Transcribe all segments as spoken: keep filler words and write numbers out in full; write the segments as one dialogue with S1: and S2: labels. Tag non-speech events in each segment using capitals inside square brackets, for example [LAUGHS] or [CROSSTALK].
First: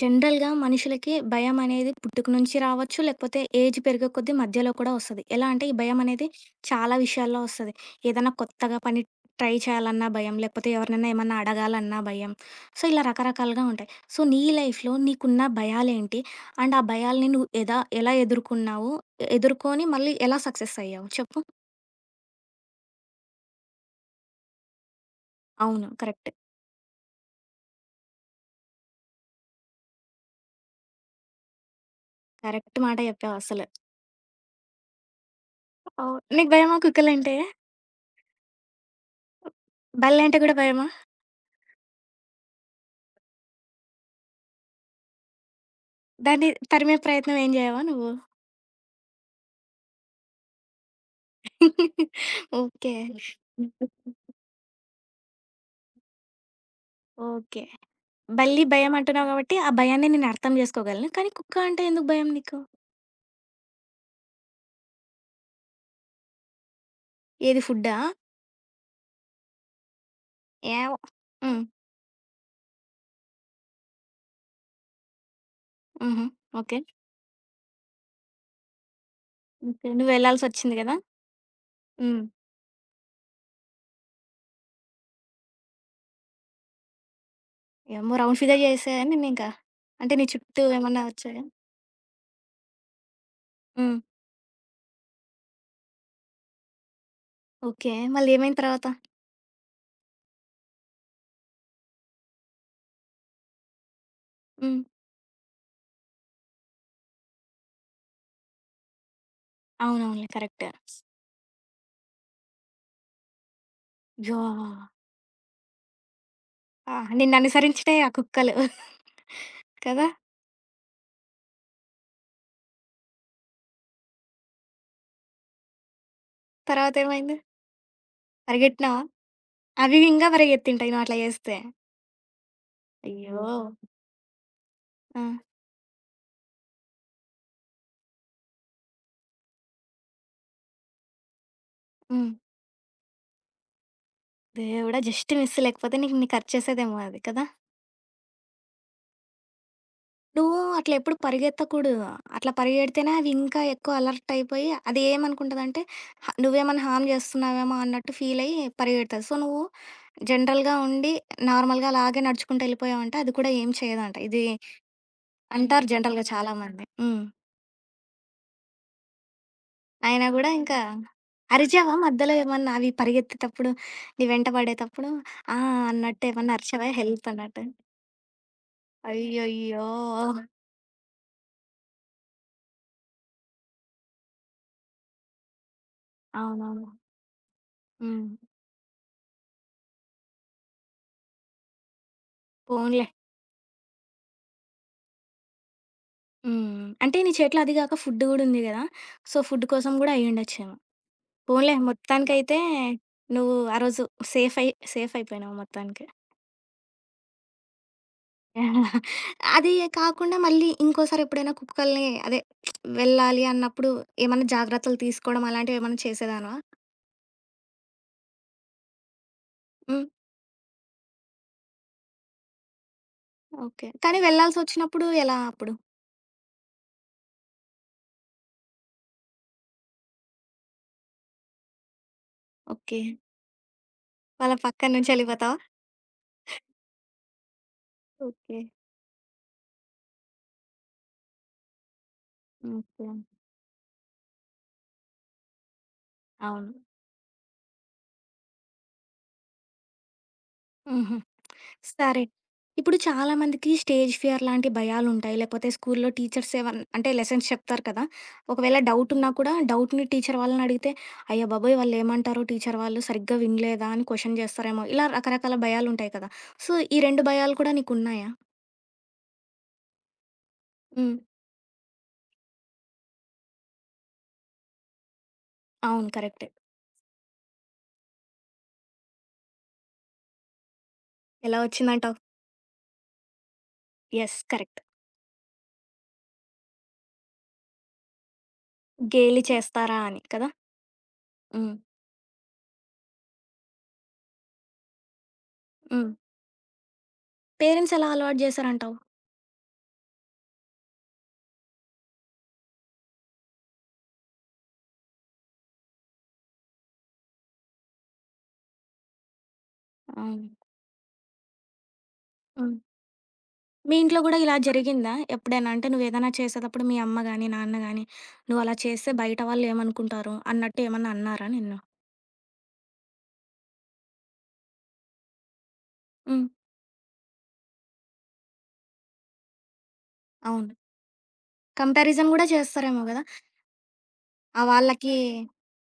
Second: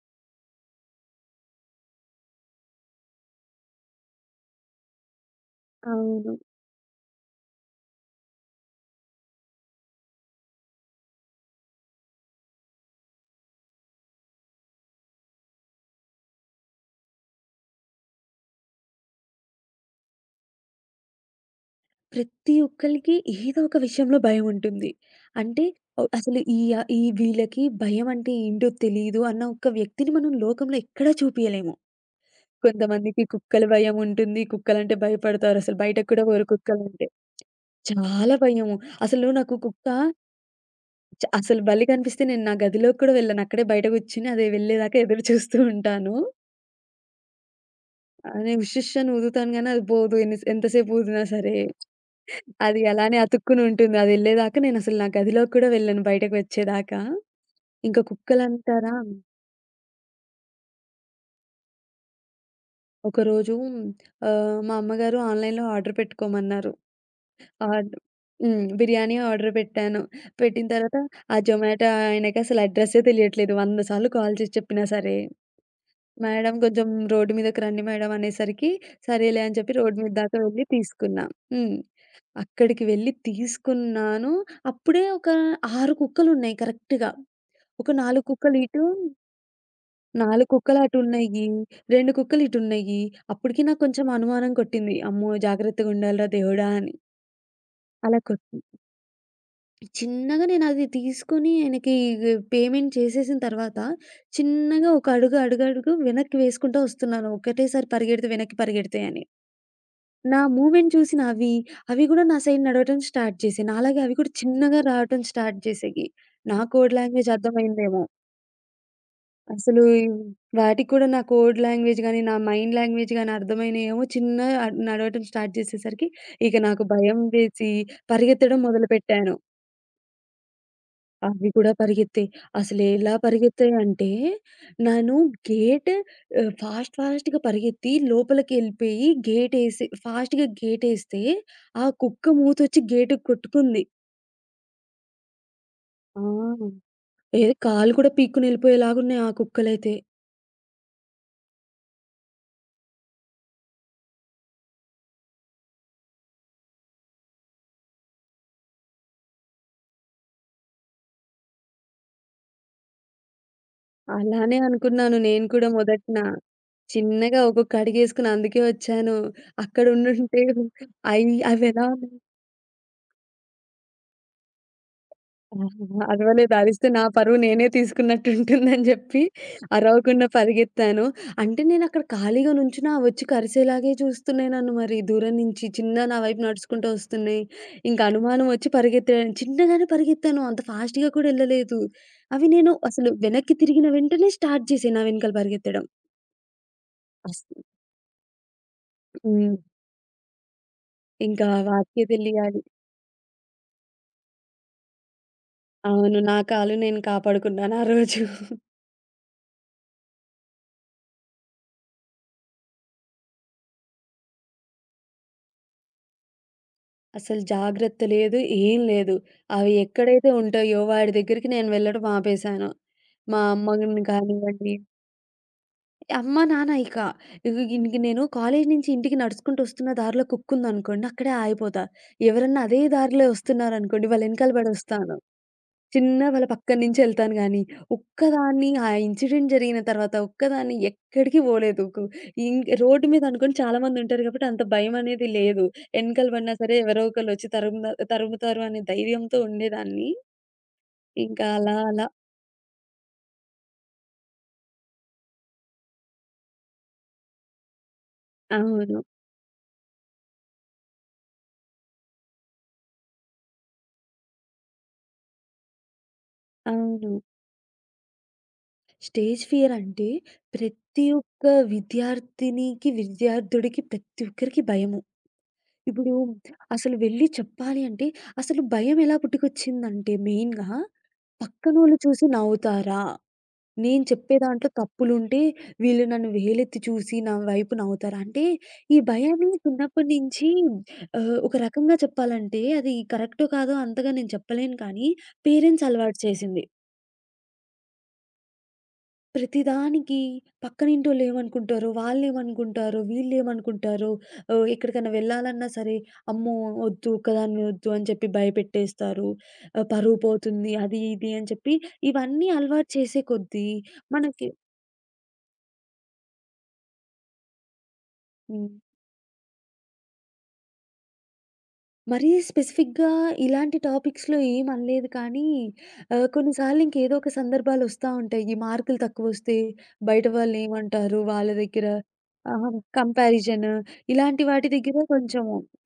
S1: జనరల్‌గా మనుషులకి భయం అనేది పుట్టుక నుంచి రావచ్చు. లేకపోతే ఏజ్ పెరిగే కొద్దీ మధ్యలో కూడా వస్తది. ఎలా అంటే ఈ భయం అనేది
S2: అవును.
S1: చాలా విషయాల్లో వస్తది. ఏదైనా కొత్తగా పని ట్రై చేయాలన్నా భయం, లేకపోతే ఎవరినైనా ఏమన్నా అడగాలన్నా భయం. సో, ఇలా రకరకాలుగా ఉంటాయి. సో, నీ లైఫ్‌లో నీకున్న భయాలేంటి? అండ్ ఆ భయాల్ని నువ్వు ఎదా ఎలా ఎదుర్కొన్నావు? ఎ- ఎదుర్కొని మళ్ళీ ఎలా సక్సెస్ అయ్యావు చెప్పు?
S2: ప్రతి ఒక్కళ్ళకి ఏదో ఒక విషయంలో భయం ఉంటుంది. అంటే
S1: అవును.
S2: ఆహ్,
S1: కరెక్ట్.
S2: అసలు ఈ ఆహ్, ఈ వీళ్ళకి భయం అంటే ఏంటో తెలీదు అన్న ఒక వ్యక్తిని మనం లోకంలో ఎక్కడా చూపియలేము.
S1: కరెక్ట్ మాట
S2: కొంతమందికి
S1: చెప్పావు
S2: కుక్కల
S1: అసలు.
S2: భయం ఉంటుంది. కుక్కలంటే భయపడతారు. అసలు బయటకు
S1: అవును.
S2: కూడా పోరు
S1: నీకు భయమా
S2: కుక్కలంటే.
S1: కుక్కలంటే?
S2: చాలా భయము. అసలు నాకు కుక్క
S1: బల్లంటే కూడా భయమా?
S2: చ అసలు బల్లి కనిపిస్తే నేను నా గదిలోకి కూడా వెళ్ళను. అక్కడే బయట కూర్చొని అది వెళ్ళేదాకా ఎదురు చూస్తూ ఉంటాను.
S1: దాన్ని తరిమే ప్రయత్నం ఏం చేయవా నువ్వు?
S2: ఆహ్, నేను ఉష్ ఉష్ అని ఊదుతాను గానీ అది పోదు ఎన్ని ఎంతసేపు ఊదినా సరే. అది
S1: ఓకే.
S2: అలానే అతుక్కునుంటుంది. అదెళ్ళేదాకా నేనసలు నా గదిలోకి కూడా వెళ్ళను బయటకి వచ్చేదాకా.
S1: ఓకే.
S2: ఇంక
S1: బల్లి భయం
S2: కుక్కలంటారా,
S1: అంటున్నావు గాబట్టి, ఆ భయాన్ని నేను అర్థం జేసుకోగలను. కానీ కుక్క అంటే ఎందుకు భయం నీకు?
S2: ఒకరోజు ఆహ్, మా అమ్మగారు ఆన్‌లైన్‌లో ఆర్డర్ పెట్టుకోమన్నారు.
S1: ఏది
S2: ఆర్డ్
S1: ఫుడ్డా?
S2: హ్మ్. బిర్యానీ ఆర్డర్ పెట్టాను. పెట్టిన
S1: ఏమో.
S2: తర్వాత ఆ
S1: హ్మ్.
S2: జొమాటో ఆయనకసలు అడ్రెస్సే తెలియట్లేదు. వంద సార్లు కాల్ చేసి చెప్పినా సరే.
S1: హుహు.
S2: Madam
S1: okay.
S2: కొంచెం రోడ్డు మీదకి రండి మేడం అనేసరికి, సరేలే అని చెప్పి
S1: ఓకే.
S2: రోడ్డు మీద దాకా వెళ్లి
S1: నువ్వెళ్ళాల్సొచ్చింది గదా!
S2: తీసుకున్నా. హ్మ్.
S1: హ్మ్.
S2: అక్కడికి వెళ్లి తీసుకున్నాను. అప్పుడే ఒక ఆరు కుక్కలున్నాయి కరెక్ట్‌గా. ఒక
S1: ఏమో
S2: నాలుగు
S1: రౌండ్
S2: కుక్కలు
S1: ఫిగర్
S2: ఇటు,
S1: జేసేయా నిన్నింకా? అంటే నీ
S2: నాలుగు
S1: చుట్టూ
S2: కుక్కలు
S1: ఏమన్నా
S2: అటున్నయి,
S1: వచ్చాయా?
S2: రెండు కుక్కలు ఇటున్నయి. అప్పటికి నాకు
S1: హ్మ్.
S2: కొంచెం అనుమానం కొట్టింది. అమ్మో! జాగ్రత్తగుండాలిరా దేవుడా! అని.
S1: ఓకే.
S2: అలా
S1: మళ్ళీ
S2: కొట్టి
S1: ఏమైంది తర్వాత?
S2: చిన్నగా నేనది తీసుకొని ఆయనకి పేమెంట్ చేసేసిన తర్వాత,
S1: హ్మ్.
S2: చిన్నగా ఒక అడుగు అడుగడుగు వెనక్కి వేసుకుంటూ వస్తున్నాను. ఒకటేసారి పరిగెడితే వెనక్కి పరిగెడితే అని.
S1: అవునవునులే.
S2: నా
S1: కరెక్టే.
S2: మూవ్‌మెంట్ చూసిన అవి, అవి గూడా నా సైడ్ నడవటం స్టార్ట్ చేసాయి. నాలాగే అవి కూడా
S1: యాహ్!
S2: చిన్నగా రావటం స్టార్ట్ చేసాయి. నా
S1: ఆ!
S2: కోడ్ లాంగ్వేజ్
S1: నిన్ననుసరించినాయి
S2: అర్థమైందేమో!
S1: ఆ కుక్కలు.
S2: అసలు ఈ
S1: కదా!
S2: వాటికి కూడా నా కోడ్ లాంగ్వేజ్ గాని, నా మైండ్ లాంగ్వేజ్ గాని అర్థమైనయేమో చిన్నగా నడవటం స్టార్ట్ చేసేసరికి, ఇక నాకు భయం
S1: తర్వాతేమైంది?
S2: వేసి పరిగెత్తడం
S1: పరిగెట్టినావా?
S2: మొదలుపెట్టాను.
S1: అవి ఇంగా పరిగెత్తుంటాయి నువ్వట్లా
S2: అవి
S1: జేస్తే.
S2: కూడా పరిగెత్తాయి. అసలెలా
S1: అయ్యో!
S2: పరిగెత్తాయంటే, నేను
S1: ఆ!
S2: గేట్ ఆహ్, ఫాస్ట్ ఫాస్ట్‌గా పరిగెత్తి లోపలికెళ్ళిపోయి గేటేసి ఫాస్ట్‌గా గేటేస్తే, ఆ కుక్క
S1: హ్మ్.
S2: మూతొచ్చి గేటుకి కొట్టుకుంది.
S1: దేవుడా! జస్ట్ మిస్, లేకపోతే నీకు
S2: ఆ!
S1: నీ ఖర్చేసేదేమో అది కదా!
S2: ఏదో కాళ్ళు కూడా పీక్కుని ఎళ్ళిపోయేలాగున్నాయి ఆ కుక్కలైతే.
S1: నువ్వు అట్లా ఎప్పుడు పరిగెత్తకూడదు. అట్లా పరిగెడితేనే అవి ఇంకా ఎక్కువ అలర్ట్ అయిపోయి అది ఏమనుకుంటదంటే హ నువ్వేమన్నా హార్మ్ చేస్తున్నావేమో అన్నట్టు ఫీల్ అయ్యి పరిగెడతది. సో, నువ్వు జనరల్‌గా ఉండి నార్మల్‌గా అలాగే నడుచుకుంటూ వెళ్ళిపోయావంటే అది కూడా ఏం చేయదంట. ఇది
S2: అలానే అనుకున్నాను నేను కూడా
S1: అంటారు
S2: మొదట్న.
S1: జనరల్‌గా చాలామంది. హ్మ్.
S2: చిన్నగా ఒక్కొక్క అడుగేసుకుని అందుకే వచ్చాను.
S1: అయినా
S2: అక్కడుండుంటే
S1: గూడా ఇంకా
S2: అయి అవెలా
S1: అరిచావా మధ్యలో ఏమన్నా అవి పరిగెత్తేటప్పుడు, నీ వెంట పడేటప్పుడు? ఆ!
S2: ఆహా!
S1: అన్నట్టు
S2: అరవలేదు.
S1: ఏమన్నా
S2: అరిస్తే
S1: అరిచావా
S2: నా
S1: హెల్ప్
S2: పరువు
S1: అన్నట్టు?
S2: నేనే తీసుకున్నట్టుంటుందని జెప్పి
S1: అయ్యయ్యో!
S2: అరవకుండా పరిగెత్తాను. అంటే నేనక్కడ ఖాళీగా నుంచున్నా అవొచ్చి కరిసేలాగే చూస్తున్నాయి నన్ను మరి దూరం నుంచి. చిన్నగా నా వైపు
S1: అవునవును.
S2: నడుచుకుంటూ వస్తున్నాయి. ఇంక
S1: హ్మ్.
S2: అనుమానం ఒచ్చి పరిగెత్తాను. చిన్నగానే పరిగెత్తాను. అంత ఫాస్ట్‌గా కూడా ఎళ్ళలేదు. అవి నేను
S1: పోనీలే.
S2: అసలు వెనక్కి తిరిగిన వెంటనే స్టార్ట్ చేశాయి నా వెనకాల పరిగెత్తడం.
S1: హ్మ్. అంటే నీ
S2: అస్
S1: చేతిలో అది గాక ఫుడ్ గూడా ఉంది గదా! సో,
S2: హ్మ్.
S1: ఫుడ్ కోసం గూడా అయ్యుండొచ్చేమో.
S2: ఇంకా
S1: పోనీలే,
S2: వాటికే
S1: మొత్తానికైతే
S2: తెలియాలి.
S1: నువ్వు ఆ రోజు సేఫ్ అయి సేఫ్ అయిపోయినావు మొత్తానికి.
S2: అవును. నా కాలు నేను కాపాడుకున్నాను ఆ రోజు.
S1: అది కాకుండా మళ్ళీ ఇంకోసారి ఎప్పుడైనా కుక్కల్ని అదే వెళ్ళాలి అన్నప్పుడు ఏమన్నా జాగ్రత్తలు తీసుకోవడం అలాంటివేమన్నా చేసేదానివా?
S2: అసలు జాగ్రత్త లేదు. ఏం లేదు. అవి
S1: హ్మ్.
S2: ఎక్కడైతే ఉంటాయో వాడి దగ్గరికి నేను వెళ్ళడం ఆపేశాను. మా
S1: ఓకే.
S2: అమ్మని
S1: కానీ
S2: కానివ్వండి
S1: వెళ్ళాల్సొచ్చినప్పుడు ఎలా అప్పుడు?
S2: అమ్మ, నాన్న ఇక. ఇగ ఇంక నేను కాలేజీ నుంచి ఇంటికి నడుచుకుంటూ వస్తున్న దారిలో కుక్కుందనుకోండి అక్కడే ఆగిపోతా. ఎవరన్నా అదే
S1: ఓకే.
S2: దారిలో వస్తున్నారనుకోండి వాళ్ళ ఎనకాల
S1: వాళ్ళ పక్కన నుంచి
S2: పడొస్తాను.
S1: ఎళ్ళిపోతావా?
S2: చిన్న వాళ్ళ పక్కన నుంచెళ్తాను గానీ,
S1: ఓకే.
S2: ఒక్కదాన్ని ఆ ఇన్సిడెంట్ జరిగిన తర్వాత ఒక్కదాన్ని ఎక్కడికి పోలేదు. కు ఇంక్ రోడ్డు
S1: ఓకే.
S2: మీద అనుకోండి చాలా మందుంటారు కాబట్టి అంత భయమనేది లేదు. ఎనకాల పడినా
S1: అవును.
S2: సరే ఎవరో ఒకళ్ళొచ్చి తరుముద తరుముతారు అనే ధైర్యంతో ఉండేదాన్ని.
S1: హుహు.
S2: ఇంకా అలా అలా
S1: సరే. ఇప్పుడు చాలామందికి స్టేజ్ ఫియర్ లాంటి భయాలుంటాయి. లేకపోతే స్కూల్లో టీచర్స్ ఏవన్నా అంటే లెసన్స్ చెప్తారు కదా! ఒకవేళ
S2: అవును.
S1: డౌటున్నా కూడా డౌట్‌ని టీచర్ వాళ్ళని అడిగితే, అయ్య బాబోయ్! వాళ్ళేమంటారో, టీచర్ వాళ్ళు సరిగ్గా వినలేదా అని క్వెషన్ చేస్తారేమో. ఇలా రకరకాల భయాలుంటాయి కదా! సో, ఈ
S2: అవును.
S1: రెండు భయాలు కూడా నీకున్నాయా?
S2: స్టేజ్ ఫియర్ అంటే ప్రతి
S1: హ్మ్.
S2: ఒక్క విద్యార్థినికి, విద్యార్థుడికి ప్రతి ఒక్కరికి భయము.
S1: అవును.
S2: ఇప్పుడు
S1: కరెక్టే.
S2: అసలు వెళ్ళి చెప్పాలి అంటే, అసలు భయం ఎలా పుట్టుకొచ్చిందంటే మెయిన్‌గా
S1: ఎలా
S2: పక్కనోళ్ళు
S1: వచ్చిందంటావు?
S2: చూసి నవ్వుతారా? నేను చెప్పే
S1: యెస్.
S2: దాంట్లో
S1: కరెక్ట్.
S2: తప్పులుంటే వీళ్ళు నన్ను వేలెత్తి చూసి నా వైపు నవ్వుతారా? అంటే ఈ
S1: గేలి
S2: భయాన్ని
S1: చేస్తారా
S2: చిన్నప్పటి
S1: అని కదా!
S2: నుంచి ఆహ్, ఒక
S1: హ్మ్.
S2: రకంగా చెప్పాలంటే అది కరెక్టో కాదో అంతగా నేను చెప్పలేను కానీ పేరెంట్స్
S1: హ్మ్.
S2: అలవాటు చేసింది.
S1: పేరెంట్స్ ఎలా అలవాటు చేశారంటావు?
S2: ప్రతిదానికి పక్కనింటోళ్ళు ఏమనుకుంటారో, వాళ్ళేమనుకుంటారో, వీళ్ళేమనుకుంటారో, ఆహ్, ఎక్కడికైనా వెళ్ళాలన్నా సరే, అమ్మో! వద్దు ఒక్కదాన్ని వద్దు అని చెప్పి భయపెట్టేస్తారు. ఆహ్, పరువు
S1: అవును.
S2: పోతుంది అది ఇది అని చెప్పి, ఇవన్నీ
S1: హ్మ్.
S2: అలవాటు చేసే కొద్దీ
S1: మీ ఇంట్లో గూడా
S2: మనకి
S1: ఇలా జరిగిందా ఎప్పుడైనా? అంటే నువ్వేదైనా చేసేటప్పుడు మీ అమ్మ గాని, నాన్న గాని,
S2: హ్మ్.
S1: నువ్వలా చేస్తే బయట వాళ్ళేమనుకుంటారు అన్నట్టు ఏమన్నా అన్నారా నిన్ను?
S2: మరీ స్పెసిఫిక్‌గా ఇలాంటి టాపిక్స్‌లో ఏమనలేదు కానీ, ఆహ్,
S1: హ్మ్.
S2: కొన్నిసార్లు ఇంకేదో ఒక సందర్భాలొస్తా ఉంటాయి. ఈ మార్కులు తక్కువొస్తే బయట
S1: అవును.
S2: వాళ్ళేమంటారు? వాళ్ళ దగ్గర
S1: కంపారిజన్ గూడా
S2: ఆహా!
S1: చేస్తారేమో గదా!
S2: కంపారిజన్ ఇలాంటి
S1: ఆ!
S2: వాటి దగ్గర
S1: వాళ్ళకి
S2: కొంచెం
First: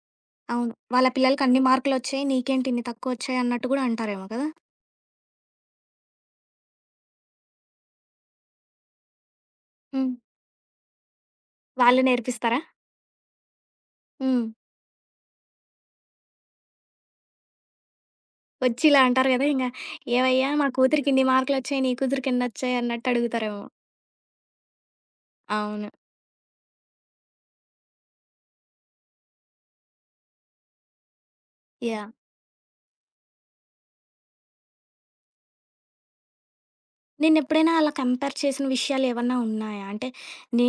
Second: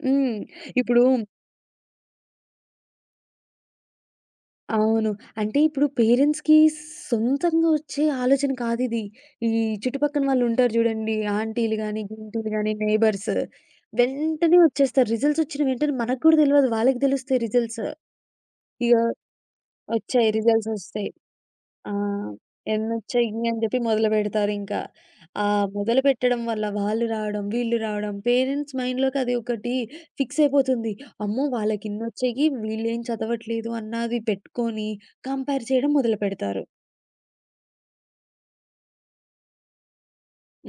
S2: హ్మ్.
S1: అవును.
S2: ఇప్పుడు
S1: వాళ్ళ పిల్లలకన్ని మార్కులొచ్చాయి. నీకేంటి ఇన్ని తక్కువొచ్చాయి అన్నట్టు గూడా అంటారేమో కదా!
S2: అవును. అంటే ఇప్పుడు పేరెంట్స్‌కి సొంతంగా వచ్చే ఆలోచన కాదిది. ఈ
S1: హ్మ్.
S2: చుట్టుపక్కన వాళ్ళుంటారు చూడండి. ఆంటీలు
S1: వాళ్ళు
S2: గాని, గింటీలు
S1: నేర్పిస్తారా?
S2: గాని, నైబర్స్.
S1: హ్మ్.
S2: వెంటనే వచ్చేస్తారు. రిజల్ట్స్ వచ్చిన వెంటనే మనకు కూడా తెలవదు. వాళ్ళకి తెలుస్తాయి రిజల్ట్స్.
S1: వచ్చి
S2: ఇగ
S1: ఇలా అంటారు గదా! ఇంగ
S2: వచ్చాయి.
S1: "ఏవయ్యా! మా
S2: రిజల్ట్సొస్తాయి.
S1: కూతురికిన్ని మార్కులొచ్చాయి. నీ
S2: ఆ!
S1: కూతురికెన్నొచ్చాయి" అన్నట్టు
S2: ఎన్నొచ్చాయి అని
S1: అడుగుతారేమో.
S2: జెప్పి మొదలుపెడతారింకా. ఆ
S1: అవును.
S2: మొదలుపెట్టడం వల్ల వాళ్ళు రావడం, వీళ్ళు రావడం, పేరెంట్స్ మైండ్‌లోకి అది ఒకటి ఫిక్స్ అయిపోతుంది. అమ్మో!
S1: యాహ్!
S2: వాళ్ళకిన్నొచ్చాయి, వీళ్ళేం చదవట్లేదు అన్నది పెట్టుకొని కంపేర్ చేయడం మొదలుపెడతారు.
S1: నిన్నెప్పుడైనా అలా కంపేర్ చేసిన విషయాలేవన్నా ఉన్నాయా? అంటే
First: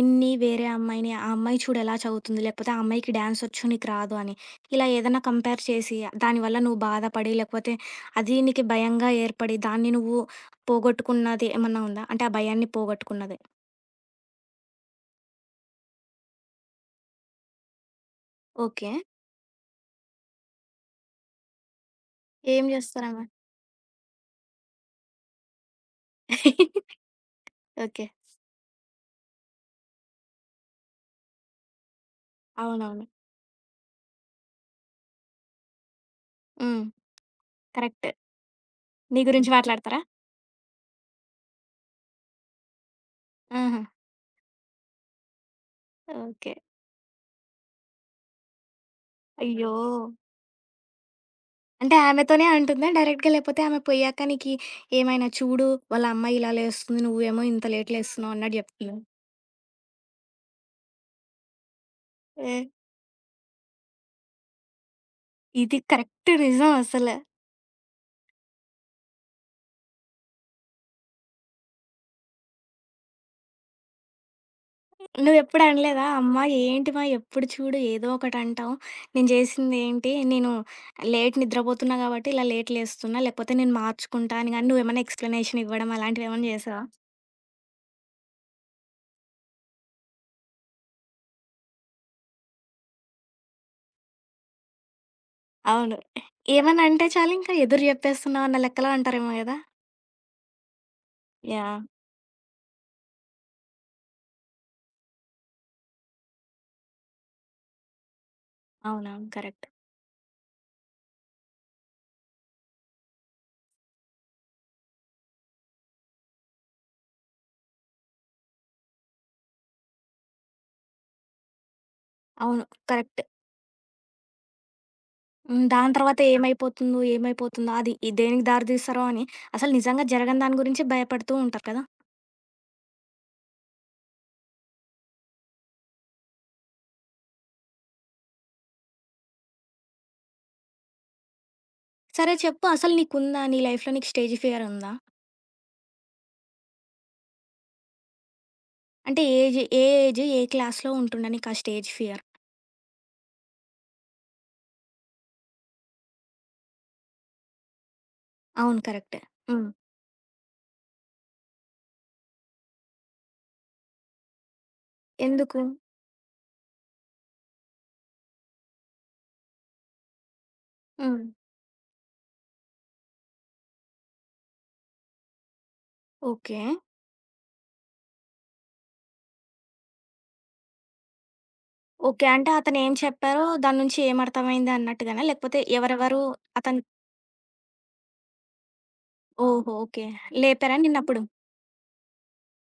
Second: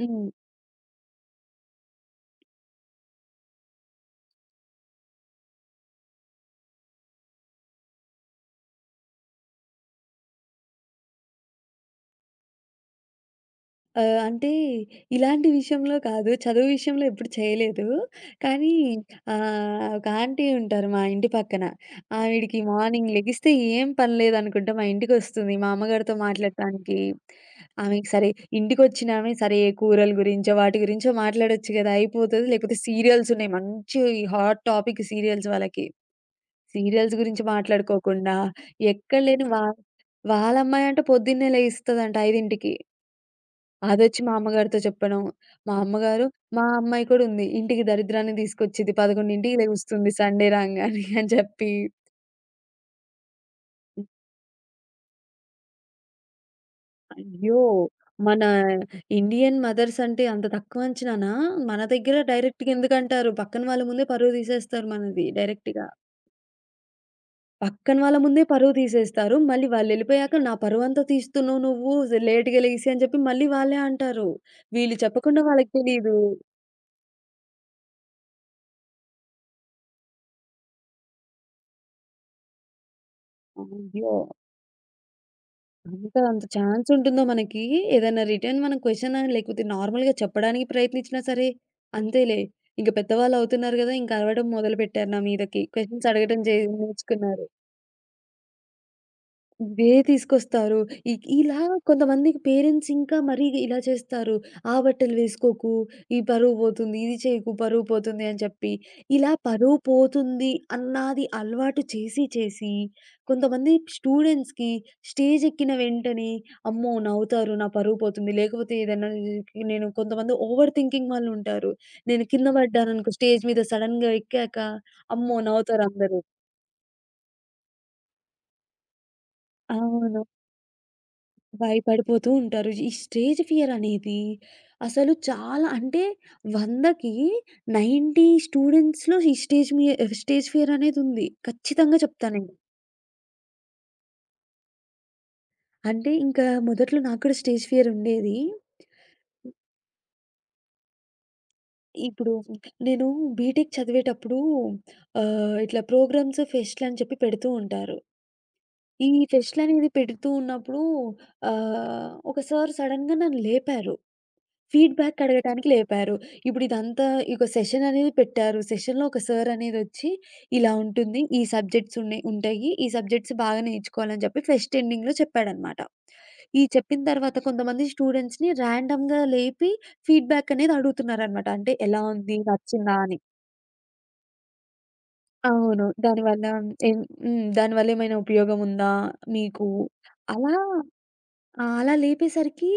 S2: హ్మ్.
S1: వేరే అమ్మాయిని, ఆ అమ్మాయి చూడు ఎలా చదువుతుంది, లేకపోతే ఆ అమ్మాయికి డాన్సొచ్చు నీకు రాదు అని. ఇలా ఏదన్నా కంపేర్ చేసి, దానివల్ల నువ్వు బాధపడి, లేకపోతే అది నీకు భయంగా ఏర్పడి, దాన్ని నువ్వు పోగొట్టుకున్నది ఏమన్నా ఉందా? అంటే ఆ భయాన్ని పోగొట్టుకున్నది.
S2: ఆహ్, అంటే ఇలాంటి విషయంలో కాదు. చదువు విషయంలో ఎప్పుడు చేయలేదు. కానీ
S1: ఓకే.
S2: ఆహ్, ఒక ఆంటీ ఉంటారు మా ఇంటి పక్కన. ఆవిడకి
S1: ఏం
S2: మార్నింగ్
S1: చేస్తారమె?
S2: లెగిస్తే ఏం పని లేదనుకుంటా మా ఇంటికొస్తుంది మా అమ్మగారితో మాట్లాడటానికి.
S1: [LAUGHS] ఓకే.
S2: ఆమెకి సరే ఇంటికొచ్చినామె సరే ఏ కూరల గురించో, వాటి గురించో మాట్లాడొచ్చు గదా! అయిపోతది. లేకపోతే
S1: అవునవును.
S2: సీరియల్స్ ఉన్నాయి. మంచి హాట్ టాపిక్ సీరియల్స్ వాళ్ళకి.
S1: హ్మ్.
S2: సీరియల్స్ గురించి
S1: కరెక్ట్.
S2: మాట్లాడుకోకుండా ఎక్కడ
S1: నీ
S2: లేని
S1: గురించి
S2: వా
S1: మాట్లాడతారా?
S2: వాళ్ళ అమ్మాయి అంటే పొద్దున్నే లెగిస్తదంట ఐదుకి.
S1: ఆహా!
S2: అదొచ్చి మా అమ్మగారితో చెప్పడం. మా అమ్మగారు
S1: ఓకే.
S2: మా అమ్మాయి కూడా ఉంది. ఇంటికి దరిద్రాన్ని తీసుకొచ్చిద్ది. పదకొండుకి
S1: అయ్యో!
S2: లెగుస్తుంది సండే రాంగానే అని చెప్పి.
S1: అంటే ఆమెతోనే అంటుందా డైరెక్ట్‌గా? లేపోతే ఆమె పోయాక నీకి ఏమైనా చూడు వాళ్ళ అమ్మ ఇలా లేస్తుంది, నువ్వేమో
S2: అయ్యో!
S1: ఇంత లేట్ లేస్తున్నావు
S2: మన
S1: అన్నట్టు జెప్తుందా?
S2: ఇండియన్ మదర్స్ అంటే అంత తక్కువ అంచనానా? మన దగ్గర
S1: ఏ
S2: డైరెక్ట్‌గా ఎందుకంటారు? పక్కన వాళ్ళ ముందే పరువు తీసేస్తారు మనది
S1: ఇది
S2: డైరెక్ట్‌గా.
S1: కరెక్ట్ నిజం అసల.
S2: పక్కన వాళ్ళ ముందే పరువు తీసేస్తారు. మళ్ళీ వాళ్ళెళ్ళిపోయాక నా పరువంతా తీస్తున్నావు నువ్వు లేట్‌గా లెగిసి అని చెప్పి మళ్ళీ వాళ్ళే అంటారు. వీళ్ళు చెప్పకుండా
S1: నువ్వెప్పుడు
S2: వాళ్ళకి
S1: అనలేదా?
S2: తెలీదు.
S1: అమ్మ ఏంటిమా, ఎప్పుడు చూడు ఏదో ఒకటంటావు. నేను జేసిందేంటి? నేను లేట్ నిద్రపోతున్నా గాబట్టి ఇలా లేట్ లేస్తున్నా. లేకపోతే నేను
S2: అయ్యో!
S1: మార్చుకుంటా అని గాని నువ్వేమన్నా ఎక్స్‌ప్లనేషన్ ఇవ్వడం
S2: అంత అంత
S1: అలాంటివేమన్నా జేసావా?
S2: ఛాన్స్ ఉంటుందో మనకి? ఏదైనా రిటర్న్ మనం క్వెషనా లేకపోతే నార్మల్‌గా చెప్పడానికి ప్రయత్నించినా సరే, అంతేలే ఇంక పెద్దవాళ్ళవుతున్నారు గదా! ఇంక అరవడం మొదలుపెట్టారు నా మీదకి.
S1: అవును.
S2: క్వెషన్స్ అడగడం జే
S1: ఏమన్నా అంటే చాలు,
S2: నేర్చుకున్నారు.
S1: ఇంకా ఎదురు జెప్పేస్తున్నావు అన్న లెక్కలో అంటారేమో గదా!
S2: ఇవే తీసుకొస్తారు. ఇ ఇలా
S1: యాహ్!
S2: కొంతమందికి పేరెంట్స్ ఇంకా మరీ ఇలా చేస్తారు. ఆ బట్టలు వేసుకోకు, ఈ పరువు పోతుంది, ఇది చేయకు పరువు పోతుంది అని చెప్పి,
S1: అవునవును.
S2: ఇలా
S1: కరెక్ట్.
S2: పరువు పోతుంది అన్నది అలవాటు చేసి చేసి కొంతమంది స్టూడెంట్స్‌కి స్టేజ్ ఎక్కిన వెంటనే అమ్మో! నవ్వుతారు నా పరువు పోతుంది. లేకపోతే ఏదైనా నేను కొంతమంది ఓవర్ థింకింగ్ వాళ్ళు ఉంటారు. నేను కింద
S1: అవును.
S2: పడ్డాననుకో
S1: కరెక్ట్.
S2: స్టేజ్ మీద సడెన్‌గా ఎక్కాక అమ్మో!
S1: హ్మ్.
S2: నవ్వుతారు
S1: దాని
S2: అందరూ.
S1: తర్వాత ఏమైపోతుందో, ఏమైపోతుందో, అది ఈ దేనికి దారి తీస్తారో అని అసలు నిజంగా
S2: అవును.
S1: జరగని దాని గురించి భయపడుతూ ఉంటారు కదా!
S2: భయపడిపోతూ ఉంటారు. ఈ స్టేజ్ ఫియర్ అనేది అసలు చాలా అంటే వందకి తొంభై స్టూడెంట్స్‌లో ఈ స్టేజ్ మీ స్టేజ్ ఫియర్ అనేది ఉంది. ఖచ్చితంగా చెప్తా
S1: సరే
S2: నేను.
S1: చెప్పు, అసలు నీకుందా? నీ లైఫ్‌లో నీకు స్టేజ్ ఫియర్ ఉందా?
S2: అంటే ఇంకా మొదట్లో నాకు కూడా స్టేజ్ ఫియర్ ఉండేది.
S1: అంటే ఏజ్ ఏ ఏజ్, ఏ క్లాస్‌లో ఉంటుండే నీకు ఆ స్టేజ్ ఫియర్?
S2: ఇప్పుడు నేను బీటెక్ చదివేటప్పుడు ఆహ్, ఇట్లా ప్రోగ్రామ్స్, ఫెస్ట్‌లు అని చెప్పి పెడుతూ ఉంటారు.
S1: అవును.
S2: ఈ
S1: కరెక్టే.
S2: ఫెస్ట్‌లు
S1: హ్మ్.
S2: అనేది పెడుతూ ఉన్నప్పుడు ఆహ్, ఒక సార్ సడెన్‌గా నన్ను లేపారు. ఫీడ్‌బ్యాక్
S1: ఎందుకు?
S2: అడగటానికి లేపారు. ఇప్పుడిదంతా ఇక సెషన్ అనేది పెట్టారు. సెషన్‌లో ఒక సార్ అనేదొచ్చి, "ఇలా ఉంటుంది.
S1: హ్మ్.
S2: ఈ సబ్జెక్ట్స్ ఉన్నాయి ఉంటాయి. ఈ సబ్జెక్ట్స్ బాగా నేర్చుకోవాలని" చెప్పి ఫెస్ట్ ఎండింగ్‌లో చెప్పాడనమాట.
S1: ఓకే.
S2: ఈ చెప్పిన తర్వాత కొంతమంది స్టూడెంట్స్‌ని ర్యాండమ్‌గా లేపి ఫీడ్‌బ్యాక్ అనేది అడుగుతున్నారనమాట. అంటే ఎలా
S1: ఓకే.
S2: ఉంది?
S1: అంటే అతను ఏం
S2: నచ్చిందా? అని.
S1: చెప్పారో దాని నుంచి ఏం అర్థమైంది అన్నట్టుగానా? లేకపోతే
S2: అవును.
S1: ఎవరెవరు
S2: దానివల్ల
S1: అతను
S2: ఏం హ్మ్. దానివల్ల ఏమైనా ఉపయోగం ఉందా మీకు?
S1: ఓహో! ఓకే.
S2: అలా
S1: లేపారా నిన్నప్పుడు?
S2: ఆ! అలా లేపేసరికి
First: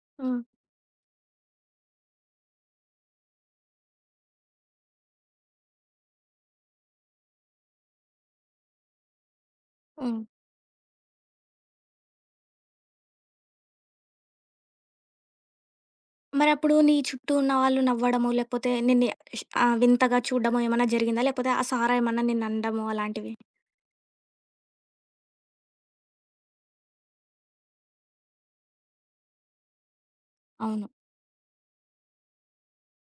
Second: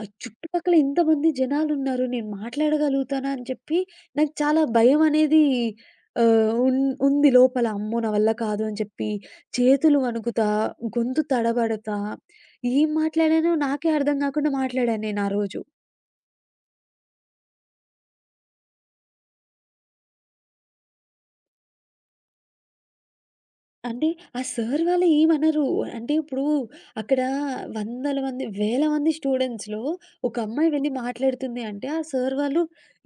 S2: ఆ
S1: హ్మ్.
S2: చుట్టుపక్కల ఇంతమంది జనాలున్నారు. నేను మాట్లాడగలుగుతానా అని చెప్పి నాకు చాలా భయం అనేది ఆహ్, ఉన్ ఉంది లోపల. అమ్మో! నా వల్ల కాదు అని చెప్పి చేతులు
S1: హ్మ్.
S2: వణుకుతా, గొంతు తడబడతా, ఏం మాట్లాడానో నాకే అర్థం కాకుండా మాట్లాడాను నేను ఆ రోజు.
S1: మరప్పుడు నీ చుట్టూ ఉన్న వాళ్ళు నవ్వడమో, లేకపోతే నిన్ను ష్ ఆహ్, వింతగా చూడడమో ఏమన్నా జరిగిందా? లేకపోతే ఆ సారా ఏమన్నా నిన్నండమో అలాంటివి?
S2: అంటే ఆ సార్ వాళ్ళు ఏమనరు. అంటే ఇప్పుడు అక్కడ వందల మంది, వేల మంది స్టూడెంట్స్‌లో ఒక అమ్మాయి
S1: అవును.
S2: వెళ్లి మాట్లాడుతుంది అంటే, ఆ సార్ వాళ్ళు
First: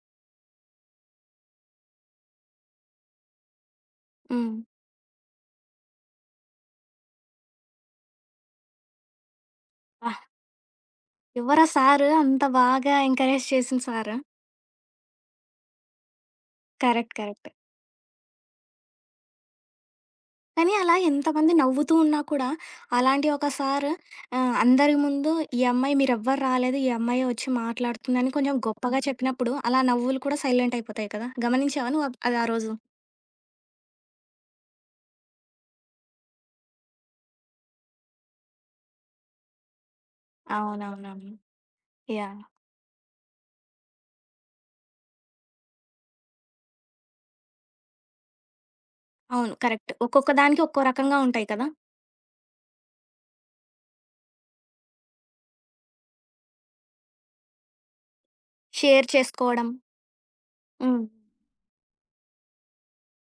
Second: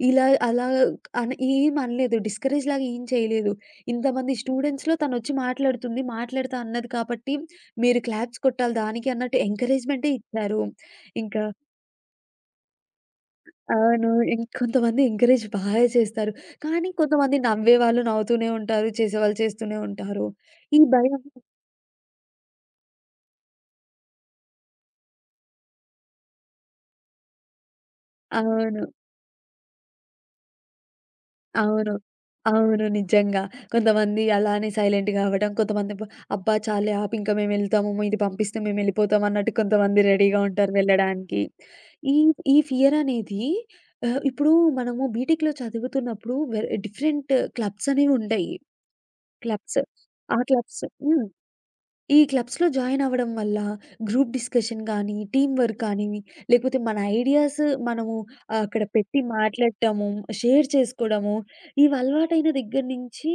S2: ఇలా అలా అని ఏమి అనలేదు. డిస్కరేజ్ లాగా ఏం చేయలేదు. ఇంతమంది
S1: హ్మ్.
S2: స్టూడెంట్స్‌లో తనొచ్చి మాట్లాడుతుంది. మాట్లాడతా అన్నది కాబట్టి మీరు క్లాప్స్ కొట్టాలి దానికి అన్నట్టు ఎంకరేజ్‌మెంటే
S1: అబ్బా!
S2: ఇచ్చారు. ఇంకా
S1: ఎవరా సారు అంత బాగా ఎంకరేజ్ చేసిన
S2: అవును.
S1: సారు.
S2: ఇంకొంతమంది ఎంకరేజ్ బాగా చేస్తారు. కానీ
S1: కరెక్ట్.
S2: కొంతమంది
S1: కరెక్ట్.
S2: నవ్వేవాళ్ళు నవ్వుతూనే ఉంటారు. చేసేవాళ్ళు చేస్తూనే ఉంటారు.
S1: కానీ
S2: ఈ
S1: అలా
S2: భయం
S1: ఎంతమంది నవ్వుతూ ఉన్నా కూడా, అలాంటి ఒక సారు ఆహ్, అందరి ముందు ఈ అమ్మాయి మీరెవ్వరు రాలేదు. ఈ అమ్మాయే వచ్చి మాట్లాడుతుందని కొంచెం
S2: అవును.
S1: గొప్పగా చెప్పినప్పుడు, అలా నవ్వులు కూడా సైలెంట్ అయిపోతాయి కదా! గమనించావా
S2: అవును.
S1: నువ్వు అ- అది ఆ రోజు?
S2: అవును. నిజంగా. కొంతమంది అలానే సైలెంట్‌గా అవ్వడం, కొంతమంది బ అబ్బా! చాల్లే ఆపు ఇంక మేమెళ్తాము. ఇది పంపిస్తే మేమెళ్ళిపోతాం అన్నట్టు కొంతమంది రెడీగా ఉంటారు
S1: అవునవునవును.
S2: వెళ్ళడానికి. ఈ
S1: యాహ్!
S2: ఈ ఫియర్ అనేది ఆహ్, ఇప్పుడు మనము బీటెక్‌లో చదువుతున్నప్పుడు వె డిఫరెంట్ క్లబ్స్ అనేవి ఉంటాయి.
S1: అవును.
S2: క్లబ్స్.
S1: కరెక్ట్. ఒక్కొక్క
S2: ఆ
S1: దానికి ఒక్కో
S2: క్లబ్స్
S1: రకంగా
S2: హ్మ్.
S1: ఉంటాయి కదా!
S2: ఈ క్లబ్స్‌లో జాయిన్ అవ్వడం వల్ల గ్రూప్ డిస్కషన్ కానీ, టీమ్ వర్క్ కానీ, లేకపోతే మన ఐడియాస్ మనము అక్కడ
S1: షేర్
S2: పెట్టి
S1: చేసుకోవడం.
S2: మాట్లాడటము, షేర్
S1: హ్మ్.
S2: చేసుకోవడము, ఇవి అలవాటైన దగ్గర నుంచి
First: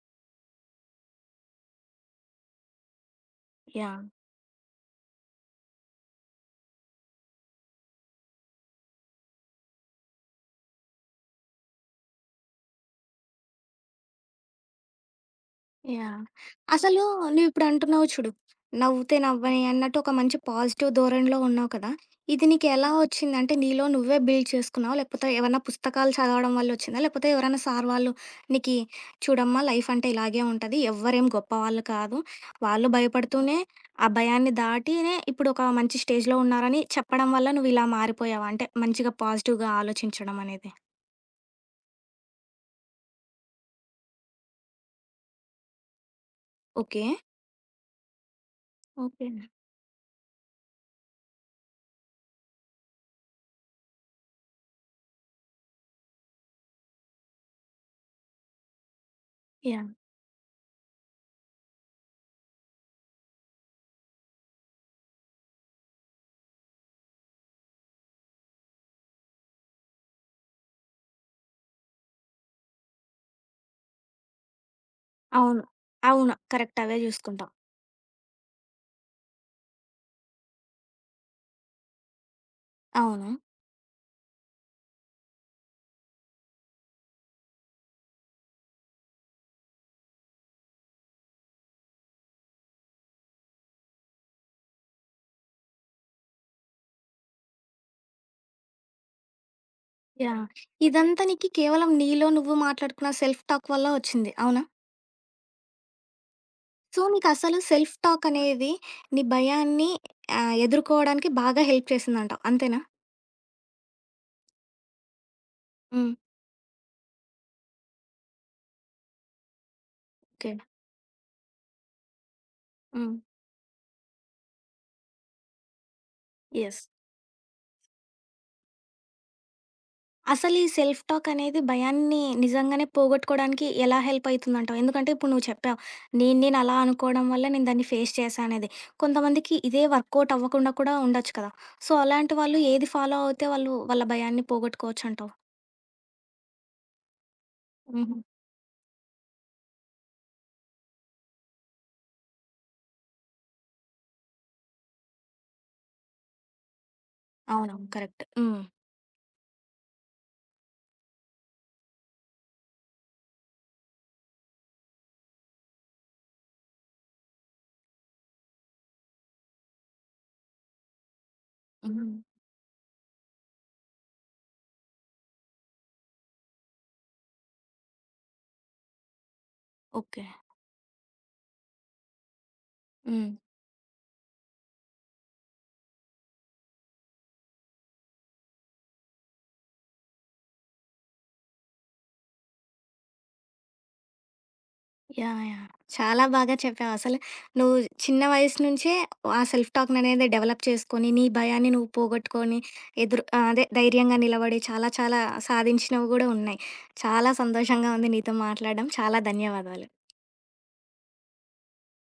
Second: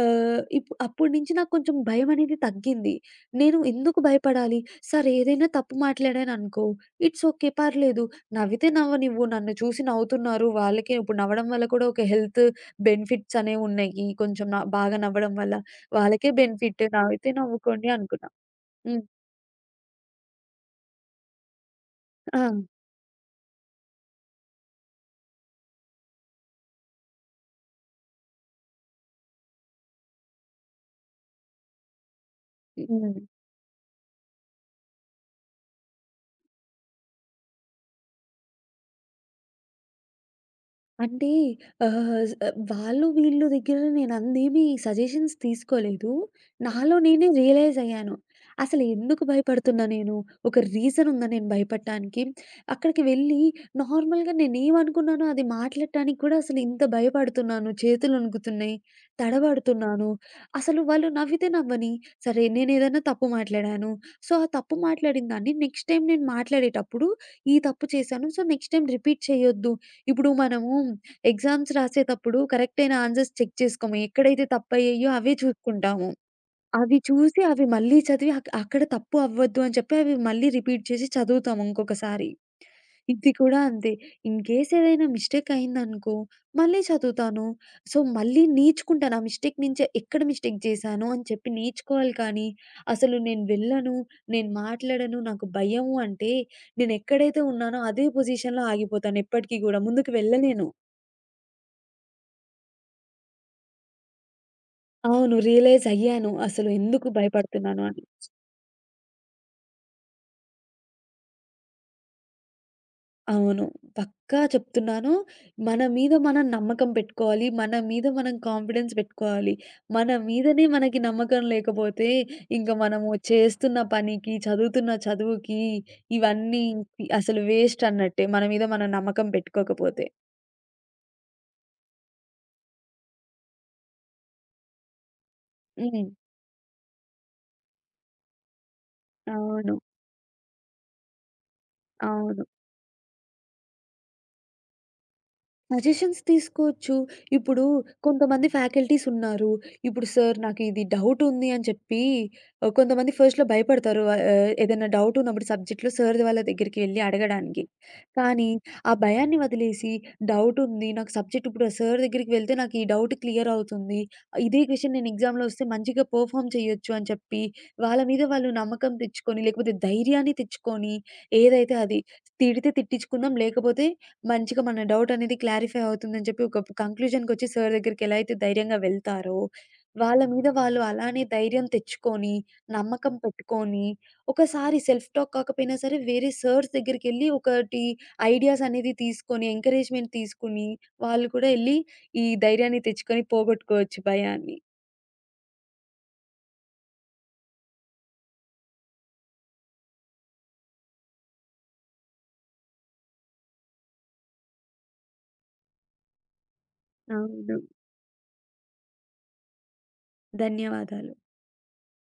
S2: ఆహ్, ఇప్ అప్పటి నుంచి నాకు కొంచెం భయం అనేది తగ్గింది. నేను ఎందుకు
S1: యాహ్!
S2: భయపడాలి? సరే ఏదైనా తప్పు మాట్లాడాననుకో, ఇట్స్ ఓకే. పర్లేదు. నవ్వితే నవ్వనివ్వు. నన్ను చూసి నవ్వుతున్నారు. వాళ్ళకే ఇప్పుడు నవ్వడం వల్ల కూడా ఒక హెల్త్ బెనిఫిట్స్ అనేవి ఉన్నాయి. కొంచెం న బాగా నవ్వడం వల్ల.
S1: యాహ్!
S2: వాళ్ళకే బెనిఫిట్.
S1: అసలు
S2: నావైతే నవ్వుకోండి
S1: నువ్విప్పుడంటున్నావు
S2: అనుకున్నా.
S1: చూడు.
S2: హ్మ్.
S1: నవ్వుతే నవ్వని అన్నట్టు ఒక మంచి పాజిటివ్ ధోరణిలో ఉన్నావు కదా!
S2: ఆ!
S1: ఇది నీకెలా వచ్చిందంటే నీలో నువ్వే బిల్డ్ చేసుకున్నావా? లేకపోతే ఏవన్నా పుస్తకాలు చదవడం వల్లొచ్చిందా? లేకపోతే ఎవరైనా సార్ వాళ్ళు నీకి చూడమ్మా లైఫ్ అంటే ఇలాగే ఉంటది. ఎవ్వరేం గొప్పవాళ్ళు కాదు. వాళ్ళు
S2: హ్మ్.
S1: భయపడుతూనే ఆ భయాన్ని దాటినే ఇప్పుడు ఒక మంచి స్టేజ్‌లో ఉన్నారని చెప్పడం వల్ల నువ్విలా మారిపోయావా? అంటే మంచిగా పాజిటివ్‌గా ఆలోచించడం అనేది.
S2: అంటే ఆహ్, జ్ వాళ్ళు వీళ్ళు దగ్గర నేనందేమి సజెషన్స్ తీసుకోలేదు. నాలో
S1: ఓకే.
S2: నేనే రియలైజ్ అయ్యాను. అసలు ఎందుకు
S1: ఓకే.
S2: భయపడుతున్నా నేను? ఒక రీజన్ ఉందా నేను భయపడటానికి? అక్కడికి వెళ్ళి నార్మల్‌గా నేనేమనుకున్నానో అది మాట్లాడటానికి కూడా అసలు ఇంత భయపడుతున్నాను. చేతులు వణుకుతున్నాయి.
S1: యాహ్!
S2: తడబడుతున్నాను. అసలు వాళ్ళు నవ్వితే నవ్వని, సరే నేనేదైనా తప్పు మాట్లాడాను. సో, ఆ తప్పు మాట్లాడిన దాన్ని నెక్స్ట్ టైమ్ నేను మాట్లాడేటప్పుడు, ఈ తప్పు చేశాను. సో, నెక్స్ట్ టైమ్ రిపీట్ చేయొద్దు. ఇప్పుడు మనము ఎగ్జామ్స్ రాసేతప్పుడు కరెక్ట్ అయిన ఆన్సర్స్ చెక్ చేసుకోము. ఎక్కడైతే తప్పయ్యాయో అవే
S1: అవును.
S2: చూసుకుంటాము.
S1: అవును. కరెక్ట్.
S2: అవి
S1: అవే
S2: చూసి
S1: జూసుకుంటాం.
S2: అవి మళ్ళీ చదివి అక్ అక్కడ తప్పు అవ్వద్దు అని చెప్పి అవి మళ్ళీ రిపీట్ చేసి చదువుతాము ఇంకొకసారి.
S1: అవును.
S2: ఇది కూడా అంతే. ఇన్ కేస్ ఏదైనా మిస్టేక్ అయిందనుకో మళ్ళీ చదువుతాను. సో, మళ్ళీ నేర్చుకుంటాను. ఆ మిస్టేక్ నుంచే ఎక్కడ మిస్టేక్ చేశాను అని చెప్పి నేర్చుకోవాలి కానీ, అసలు నేను వెళ్ళను, నేను మాట్లాడను, నాకు భయము అంటే నేనెక్కడైతే ఉన్నానో అదే పొజిషన్‌లో ఆగిపోతాను ఎప్పటికి గూడా. ముందుకు
S1: యాహ్!
S2: వెళ్ళలేను.
S1: ఇదంతా నీకి కేవలం నీలో నువ్వు మాట్లాడుకున్న సెల్ఫ్ టాక్ వల్ల వచ్చింది. అవునా?
S2: అవును. రియలైజ్ అయ్యాను. అసలు
S1: సో,
S2: ఎందుకు
S1: నీకసలు
S2: భయపడుతున్నాను
S1: సెల్ఫ్
S2: అని.
S1: టాక్ అనేది నీ భయాన్ని ఆహ్, ఎదుర్కోవడానికి బాగా హెల్ప్ చేసిందంటావు. అంతేనా?
S2: అవును. పక్కా చెప్తున్నాను. మన
S1: హ్మ్.
S2: మీద మనం నమ్మకం పెట్టుకోవాలి. మన మీద మనం కాన్ఫిడెన్స్ పెట్టుకోవాలి. మన
S1: ఓకే.
S2: మీదనే మనకి నమ్మకం లేకపోతే ఇంక మనము
S1: హ్మ్.
S2: చేస్తున్న పనికి, చదువుతున్న చదువుకి ఇవన్నీ
S1: యెస్.
S2: అసలు వేస్ట్ అన్నట్టే. మన మీద మనం నమ్మకం పెట్టుకోకపోతే.
S1: అసలు ఈ సెల్ఫ్ టాక్ అనేది భయాన్ని నిజంగానే పోగొట్టుకోవడానికి ఎలా హెల్ప్ అవుతుందంటావు? ఎందుకంటే ఇప్పుడు నువ్వు చెప్పావు.
S2: హ్మ్.
S1: నేను నేను అలా అనుకోవడం వల్ల నేను దాన్ని ఫేస్ చేశా అనేది. కొంతమందికి
S2: అవును.
S1: ఇదే వర్కౌట్ అవ్వకుండా కూడా ఉండొచ్చు కదా! సో, అలాంటి
S2: అవును.
S1: వాళ్ళు ఏది ఫాలో అవుతే వాళ్ళు వాళ్ళ భయాన్ని పోగొట్టుకోవచ్చంటావు?
S2: సజెషన్స్ తీసుకోవచ్చు. ఇప్పుడు
S1: హుహు.
S2: కొంతమంది ఫ్యాకల్టీస్ ఉన్నారు. ఇప్పుడు "సార్ నాకు ఇది డౌట్ ఉంది" అని చెప్పి ఆహ్, కొంతమంది ఫస్ట్‌లో భయపడతారు. ఆహ్, ఏదైనా డౌట్ ఉన్నప్పుడు సబ్జెక్ట్‌లో సార్ వాళ్ళ దగ్గరికి వెళ్లి అడగడానికి.
S1: అవునవును. కరెక్ట్.
S2: కానీ
S1: హ్మ్.
S2: ఆ భయాన్ని వదిలేసి "డౌట్ ఉంది. నాకు సబ్జెక్ట్ ఇప్పుడు సార్ దగ్గరికి వెళ్తే నాకు ఈ డౌట్ క్లియర్ అవుతుంది. ఇదే క్వెషన్ నేను ఎగ్జామ్‌లో వస్తే మంచిగా పెర్ఫార్మ్ చేయొచ్చు" అని చెప్పి వాళ్ళ మీద వాళ్ళు నమ్మకం తెచ్చుకొని, లేకపోతే ధైర్యాన్ని తెచ్చుకొని ఏదైతే అది
S1: హ్మ్.
S2: తిడితే తిట్టించుకుందాం లేకపోతే మంచిగా మన డౌటనేది క్లారిఫై అవుతుందని చెప్పి ఒక కంక్లూజన్‌కొచ్చి సార్ దగ్గరికెలా అయితే ధైర్యంగా వెళ్తారో, వాళ్ళ
S1: ఓకే.
S2: మీద వాళ్ళు అలానే ధైర్యం తెచ్చుకొని, నమ్మకం
S1: హ్మ్.
S2: పెట్టుకొని, ఒకసారి సెల్ఫ్ టాక్ కాకపోయినా సరే వేరే సార్స్ దగ్గరికెళ్ళి ఒకటి ఐడియాస్ అనేది తీసుకొని, ఎంకరేజ్‌మెంట్ తీసుకొని, వాళ్ళు కూడా ఎళ్లి ఈ ధైర్యాన్ని తెచ్చుకొని పోగొట్టుకోవచ్చు భయాన్ని.
S1: యాహ్! యాహ్! చాలా బాగా చెప్పావు. అసలు నువ్వు చిన్న వయసు నుంచే ఆ సెల్ఫ్ టాక్‌ననేది డెవలప్ చేసుకొని, నీ భయాన్ని నువ్వు పోగొట్టుకొని, ఎదురు ఆహ్, అదే ధైర్యంగా నిలబడి చాలా చాలా సాధించినవి గూడా ఉన్నాయి. చాలా
S2: అవును.
S1: సంతోషంగా ఉంది నీతో మాట్లాడడం. చాలా ధన్యవాదాలు.
S2: ధన్యవాదాలు.